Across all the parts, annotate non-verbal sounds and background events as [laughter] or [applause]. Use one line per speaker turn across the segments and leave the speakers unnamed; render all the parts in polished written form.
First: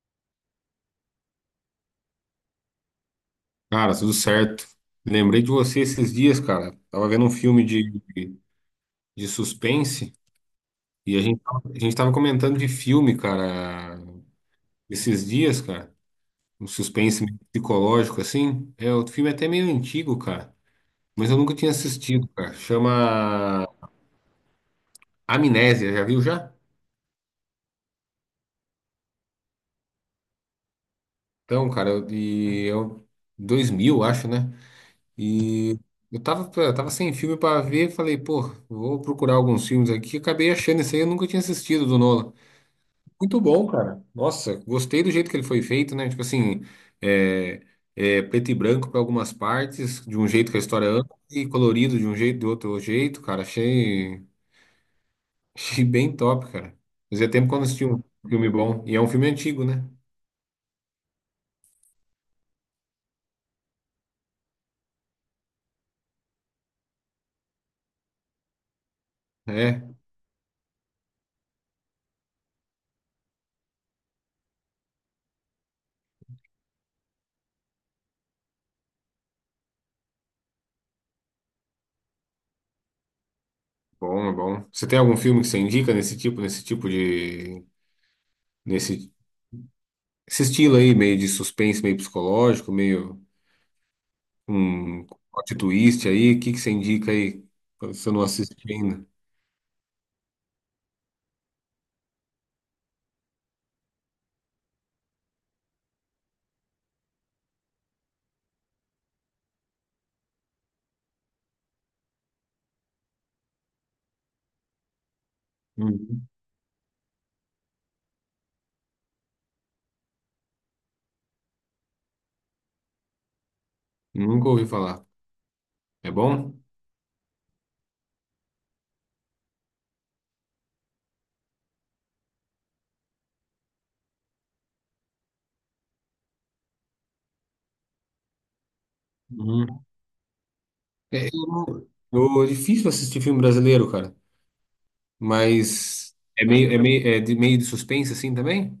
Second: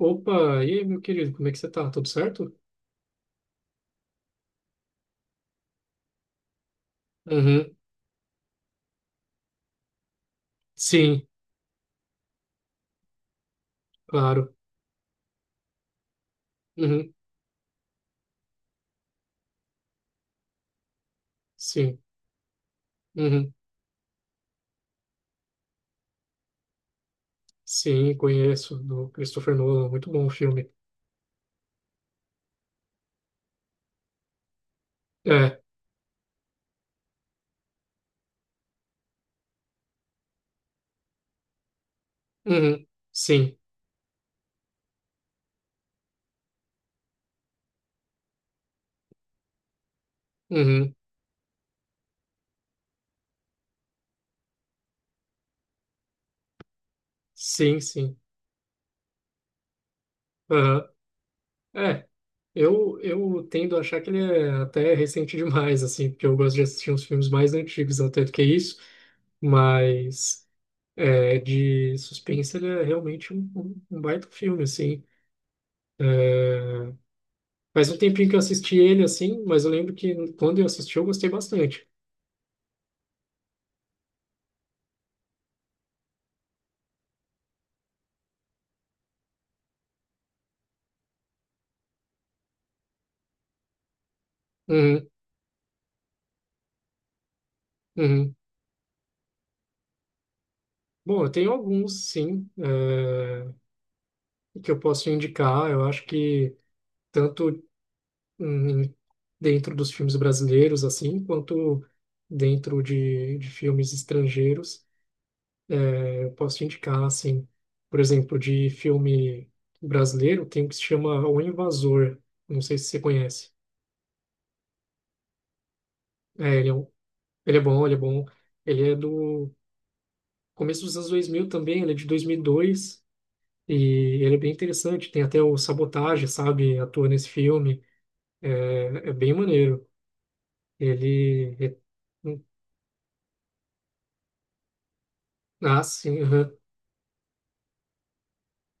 Opa, e aí, meu querido, como é que você tá? Tudo certo?
Cara, tudo certo. Lembrei de você esses dias, cara. Tava vendo um filme
Uhum,
de, de suspense e
sim,
a gente tava comentando de filme, cara,
claro.
esses dias, cara. Um
Uhum,
suspense meio psicológico, assim. É, o filme é até meio antigo, cara. Mas eu nunca tinha
sim,
assistido, cara.
uhum,
Chama Amnésia, já viu já?
sim, conheço, do Christopher Nolan, muito bom o filme.
Então, cara, e eu 2000 acho, né?
É,
E tava sem filme pra ver, falei, pô, vou procurar alguns filmes aqui. Acabei achando esse aí, eu nunca tinha assistido do Nolan.
uhum,
Muito
sim,
bom, cara. Nossa, gostei do jeito que ele foi feito, né? Tipo assim, é, é preto e branco para algumas partes, de um jeito que a história
uhum,
anda, e colorido de um jeito, do outro jeito, cara. [laughs] Achei bem top, cara. Fazia tempo que eu não
sim,
assistia um
sim,
filme bom. E é um filme antigo, né?
aham. É, eu tendo a achar que ele é até recente [laughs] demais, assim, porque eu gosto de assistir uns filmes mais antigos até do que isso,
É,
mas é, de suspense ele é realmente um baita filme, assim. Faz um tempinho que eu assisti ele, assim, mas eu lembro que quando eu assisti eu gostei bastante.
bom, é bom. Você tem algum filme que você indica nesse tipo de, nesse, esse estilo aí, meio de suspense, meio psicológico, meio um
Uhum,
plot twist aí? O que que você indica aí, se eu não
uhum.
assisti ainda?
Bom, eu tenho alguns, sim, que eu posso indicar. Eu acho que tanto hum, dentro dos filmes brasileiros, assim, quanto dentro de filmes estrangeiros,
Hum.
eu posso indicar, assim, por exemplo, de filme brasileiro, tem um que se chama O Invasor. Não sei se você conhece.
Nunca ouvi falar. É
É,
bom?
ele é bom, ele é bom. Ele é do começo dos anos 2000 também, ele é de 2002 e dois, e ele é bem interessante. Tem até o Sabotage, sabe? Atua nesse filme. É, é bem
Uhum.
maneiro.
É,
Ele. é-
é difícil assistir filme brasileiro, cara.
Ah,
Mas
sim,
é
aham.
meio, é meio, é de, meio de suspense assim também?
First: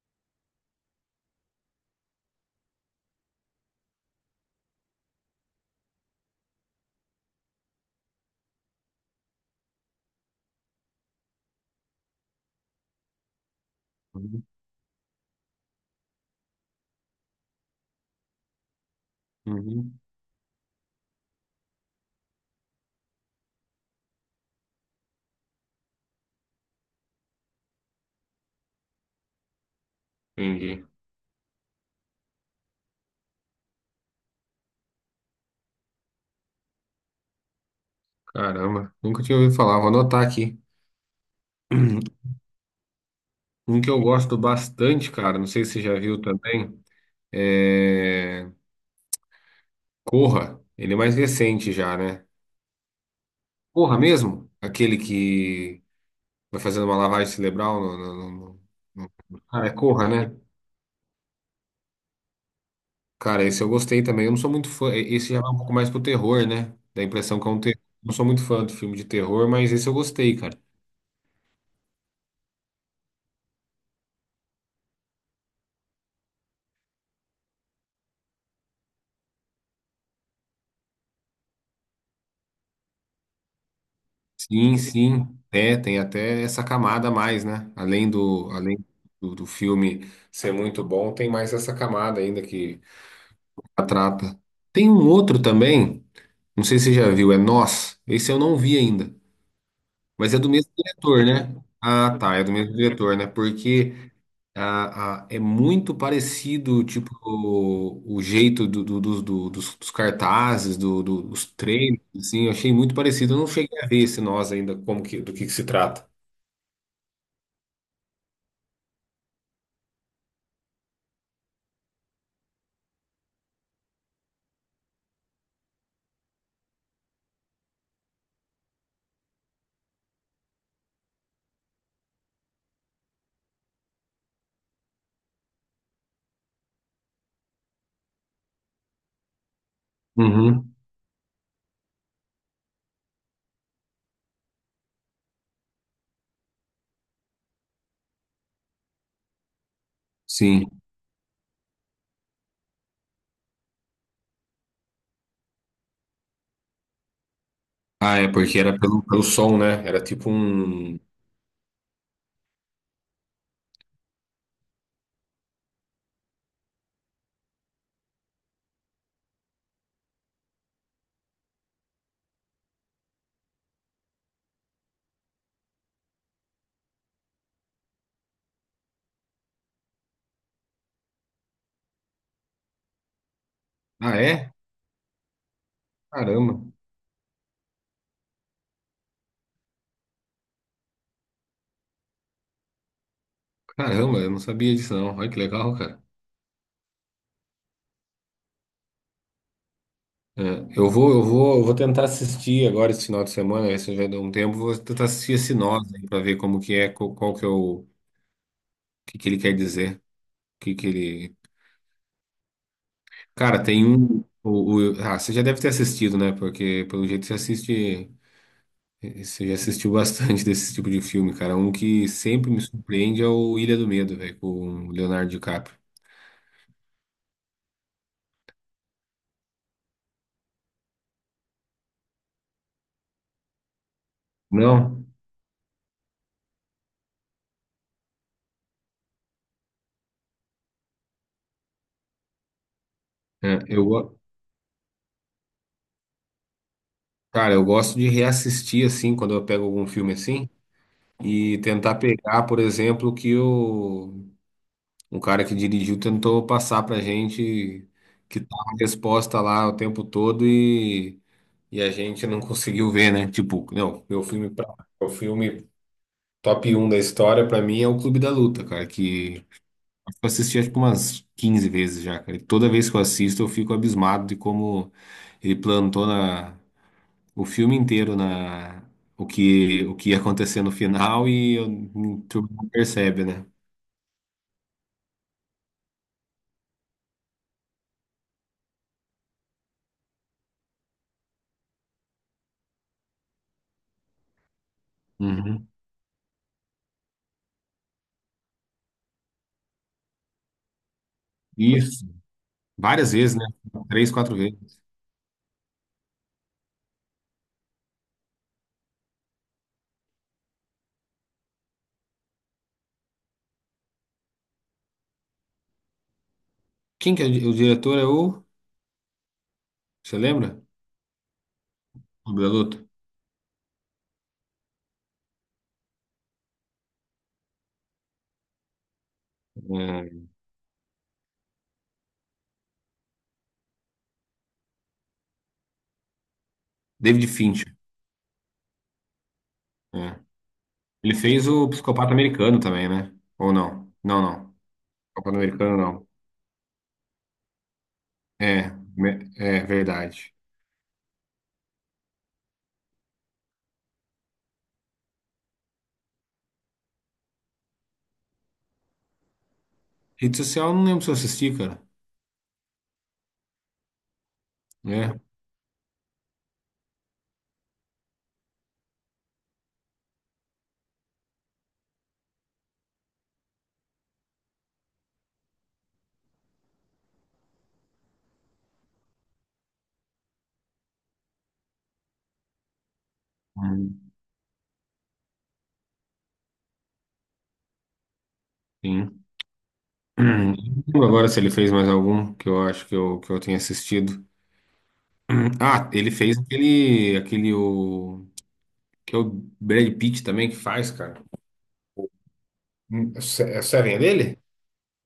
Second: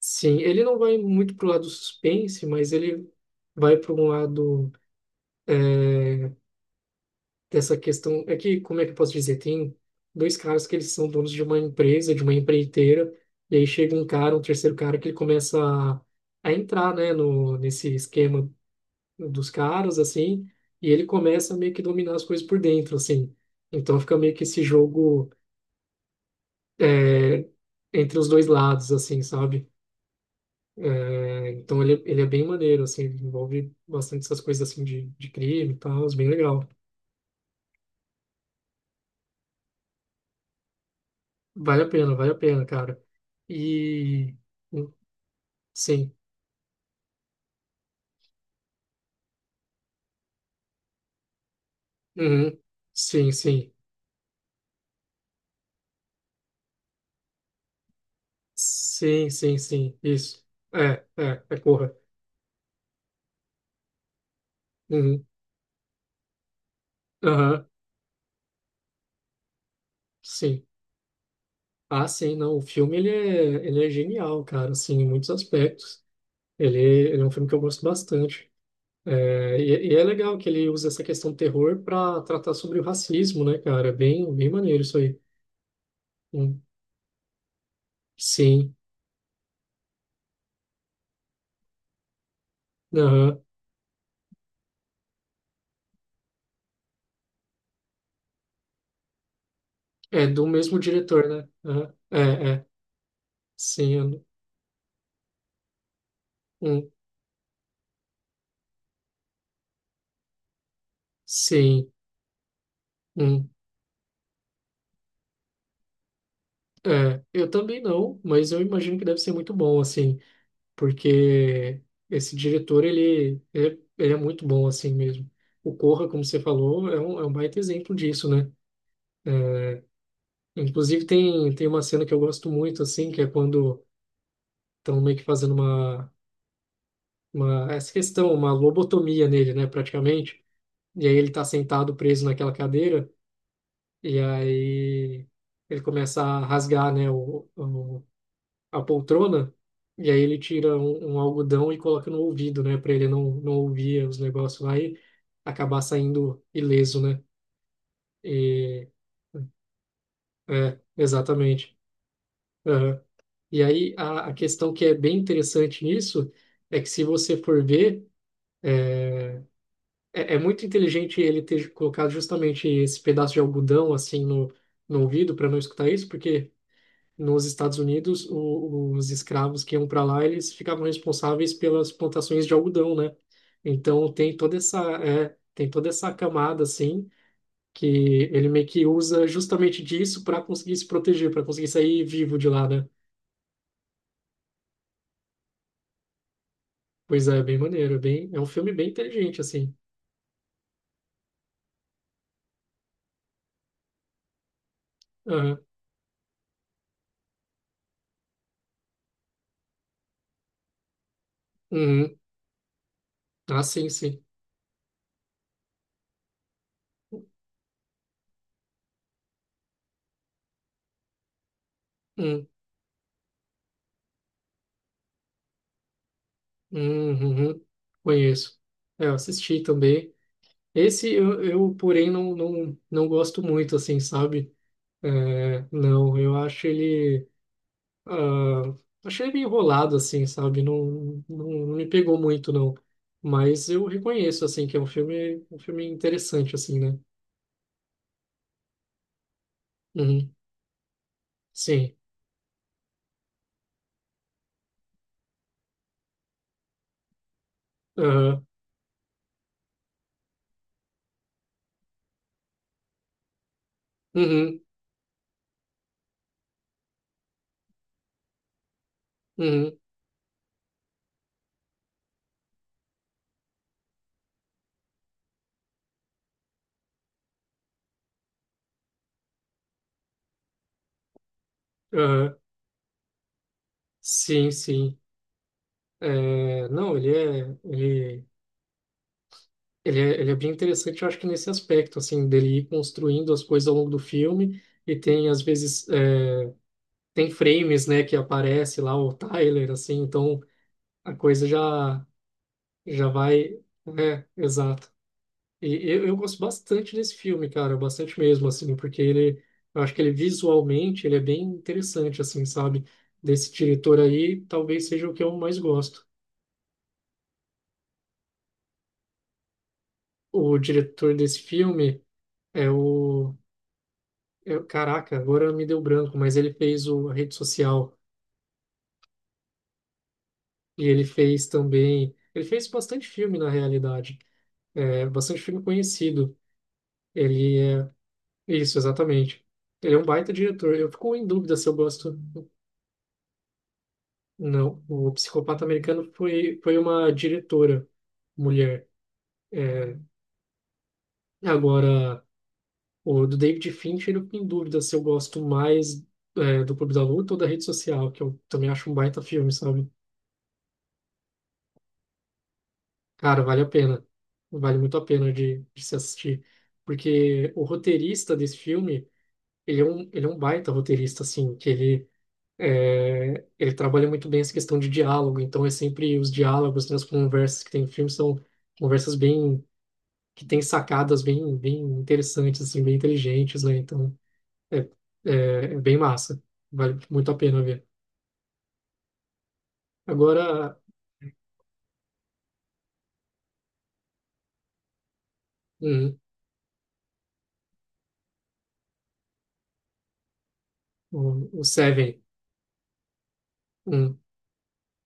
Sim, ele não vai muito pro lado suspense, mas ele vai para um lado dessa questão. É que, como é que eu posso dizer? Tem dois caras que eles são donos de uma empresa, de uma empreiteira, e aí chega um cara, um
Uhum.
terceiro cara, que ele começa a entrar, né, no, nesse esquema dos caras,
Uhum.
assim, e ele começa a meio que dominar as coisas por dentro, assim. Então fica meio que esse jogo é, entre os dois lados, assim, sabe?
Entendi.
É, então ele é bem maneiro, assim, ele envolve bastante essas coisas, assim, de crime e tal, é bem legal.
Caramba, nunca tinha ouvido falar. Vou anotar aqui.
Vale
[clears throat]
a pena, cara.
Um que eu
E...
gosto bastante, cara. Não sei se você já
Sim.
viu também. É Corra. Ele é mais recente já, né?
Uhum. Sim, sim.
Corra mesmo? Aquele que vai fazendo uma lavagem cerebral no- no-
Sim,
no-
sim,
Cara, é
sim.
Corra, né?
Isso. É Corra.
Cara, esse eu gostei também. Eu não sou muito fã.
Uhum.
Esse já vai um pouco mais pro terror, né? Dá a impressão que é um
Aham,
terror. Não sou muito fã do filme de terror, mas esse eu gostei, cara.
sim. Ah, sim, não. O filme ele é genial, cara, assim, em muitos aspectos. Ele é um filme que eu gosto bastante. É, e é legal que ele usa essa questão do terror para tratar sobre o racismo, né, cara? É bem, bem
Sim,
maneiro isso aí.
sim. É, tem até
Hum,
essa camada a mais, né? Além do,
Sim.
além do, do filme ser muito bom, tem mais essa camada ainda que
Aham.
a trata. Tem um outro também, não sei se você já viu, é Nós. Esse eu não vi ainda.
É
Mas é
do
do mesmo
mesmo
diretor,
diretor, né?
né?
Aham.
Ah,
É,
tá. É do
é.
mesmo diretor, né?
Sim.
Porque. É muito parecido,
Hum.
tipo, o jeito dos cartazes, dos
Sim.
treinos, assim, eu achei muito parecido. Eu não
Hum.
cheguei a ver esse nós ainda, como que, do que se trata.
É. Eu também não, mas eu imagino que deve ser muito bom, assim. Porque esse diretor, ele é muito bom assim mesmo. O Corra, como você falou, é é um baita exemplo disso, né? É, inclusive tem, tem uma cena que eu gosto muito, assim, que é quando estão meio que fazendo essa questão, uma lobotomia nele, né, praticamente.
Uhum,
E aí ele tá sentado preso naquela cadeira, e aí ele começa a rasgar, né, o a poltrona, e aí ele
sim.
tira um, um algodão e coloca no ouvido, né, para ele não, não ouvir os negócios lá e acabar saindo ileso, né?
Ah, é, porque era
E,
pelo som, né? Era tipo
é,
um.
exatamente. Aham. E aí a questão que é bem interessante nisso é que se você for ver, é, é é muito inteligente ele ter colocado justamente esse pedaço de algodão assim no ouvido para não escutar isso, porque nos Estados Unidos, o, os escravos que iam para lá, eles ficavam responsáveis pelas plantações de algodão, né? Então
Ah,
tem
é?
toda essa, é, tem toda essa
Caramba,
camada assim que ele meio que usa justamente disso para conseguir se proteger, para conseguir sair vivo de lá, né?
caramba, eu não sabia disso, não. Olha que legal, cara.
Pois é, bem maneiro, é bem, é um filme bem inteligente assim.
É, eu vou tentar assistir agora esse final de semana, esse já deu um tempo, vou tentar assistir esse
Aham.
nós aí pra ver como que é, qual que é o que que ele quer dizer. Que ele...
Uhum. Ah,
Cara, tem
sim, sim.
um... Ah, você já deve ter assistido, né? Porque, pelo jeito, você assiste... Você já assistiu bastante [laughs] desse tipo de filme, cara. Um que
Hum,
sempre me surpreende é o Ilha do Medo, velho, com o Leonardo DiCaprio.
uhum. Conheço. É, eu assisti também. Esse eu porém, não, não, não gosto muito, assim, sabe?
Não,
É, não, eu acho ele. Ah, achei ele meio enrolado, assim, sabe? Não, não, não me pegou muito, não.
é,
Mas
eu...
eu
go-
reconheço, assim, que é um filme interessante, assim, né?
Cara, eu gosto de reassistir, assim, quando eu pego algum filme
Uhum,
assim, e
sim.
tentar pegar, por exemplo, o que o... Um cara que dirigiu tentou passar pra gente que
Ah,
tá a resposta lá o tempo todo e... E a gente não conseguiu ver, né? Tipo, não,
uhum,
meu filme top um da história, pra mim, é o Clube da Luta, cara, que
uhum,
eu assisti acho que umas 15 vezes já, cara. E toda vez que eu assisto, eu fico abismado de como ele plantou na, o filme inteiro na, o que ia acontecer no final
ah,
tu não percebe, né?
sim, sim. É, não, ele é bem interessante, eu acho que nesse aspecto, assim, dele ir construindo as coisas ao longo do filme. E tem, às
Uhum.
vezes, é, tem frames, né, que aparece lá o Tyler, assim, então a coisa já.
Isso.
Já
Várias vezes, né?
vai.
Três,
É,
quatro vezes.
exato. E eu gosto bastante desse filme, cara, bastante mesmo, assim, porque ele, eu acho que ele visualmente, ele é bem interessante, assim, sabe? Desse diretor aí, talvez seja o que eu mais gosto.
Quem que é o diretor? É o. Você
O
lembra?
diretor desse filme
Clube da
é
Luta?
é, caraca, agora me deu branco, mas ele fez o a Rede Social
É,
e ele fez também, ele fez bastante filme na realidade, é, bastante filme conhecido.
David
Ele
Fincher.
é Isso, exatamente. Ele é um
É.
baita diretor. Eu
Ele
fico em
fez
dúvida se
o
eu
Psicopata
gosto.
Americano também, né? Ou não? Não, não.
Não, o
Psicopata
Psicopata
Americano
Americano
não.
foi, foi uma diretora
É,
mulher.
é
É,
verdade.
agora, o do David Fincher, eu fico em dúvida se eu gosto mais é, do Clube da Luta ou da Rede Social, que eu também acho um baita filme, sabe?
Rede social, eu não lembro se eu assisti, cara.
Cara, vale a pena. Vale muito a
É.
pena de se assistir. Porque o roteirista desse filme, ele é um baita roteirista, assim, que ele é, ele trabalha muito bem essa questão de diálogo, então é sempre os diálogos, né, as conversas que tem no filme são conversas bem, que tem sacadas bem, bem interessantes, assim, bem inteligentes, né,
Hum,
então é, é, é bem massa, vale muito a pena ver.
Sim. [clears throat]
Agora,
Não lembro agora se ele fez mais algum que eu acho que eu tenha assistido. Ah, ele
hum,
fez aquele, aquele que é o Brad Pitt também que faz, cara.
o Seven,
É o Se- é o Seven
hum,
dele?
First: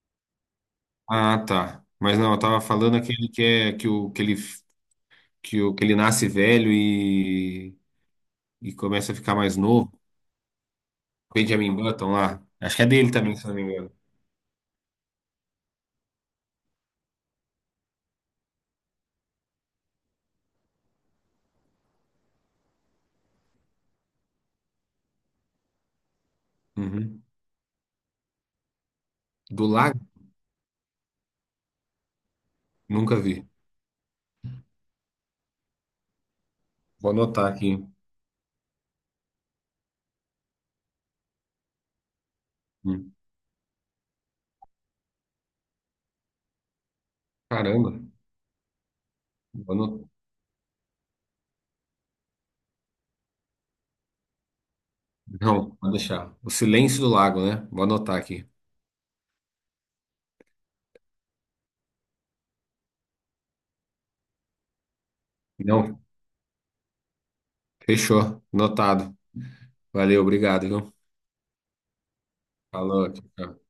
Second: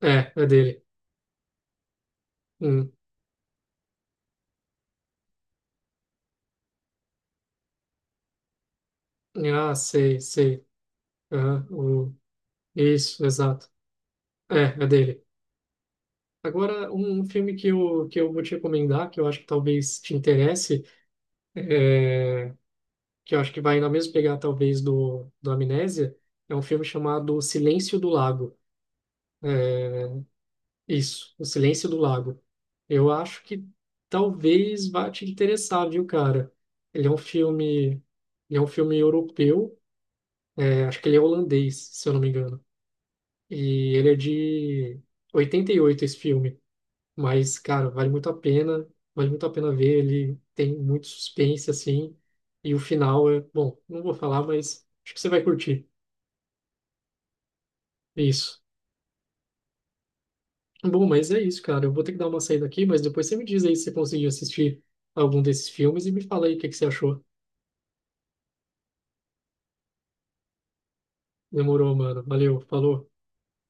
é, é dele.
Ah, tá. Mas não, eu tava
Hum,
falando aquele que ele nasce velho e começa a ficar mais
ah,
novo.
sei, sei, aham,
Benjamin Button lá. Acho que é dele
isso,
também, se não me
exato,
engano.
é, é dele. Agora, um filme que que eu vou te recomendar, que eu acho que talvez te interesse, é que eu acho que vai na mesma pegada, talvez, do, do Amnésia, é um filme
Uhum.
chamado Silêncio do Lago.
Do
É,
Lago?
isso, O Silêncio do Lago. Eu
Nunca
acho
vi.
que talvez vá te interessar, viu, cara? Ele é
Vou
um
anotar aqui.
filme, ele é um filme europeu, é, acho que ele é holandês, se eu não me engano.
Hum.
E ele é de 88 esse filme, mas cara,
Caramba.
vale muito a pena, vale muito a pena
Vou
ver,
ano-
ele tem muito suspense assim, e o final é, bom, não vou falar, mas acho que você vai
Não,
curtir.
vou deixar. O Silêncio do Lago, né? Vou anotar aqui.
Isso. Bom, mas é isso, cara. Eu vou ter que dar uma saída aqui, mas depois você me diz aí se você conseguiu assistir algum desses
Não,
filmes e me fala aí o que que você achou.
fechou. Anotado. Valeu, obrigado, viu?
Demorou, mano. Valeu, falou.
Falou. Tchau, tchau.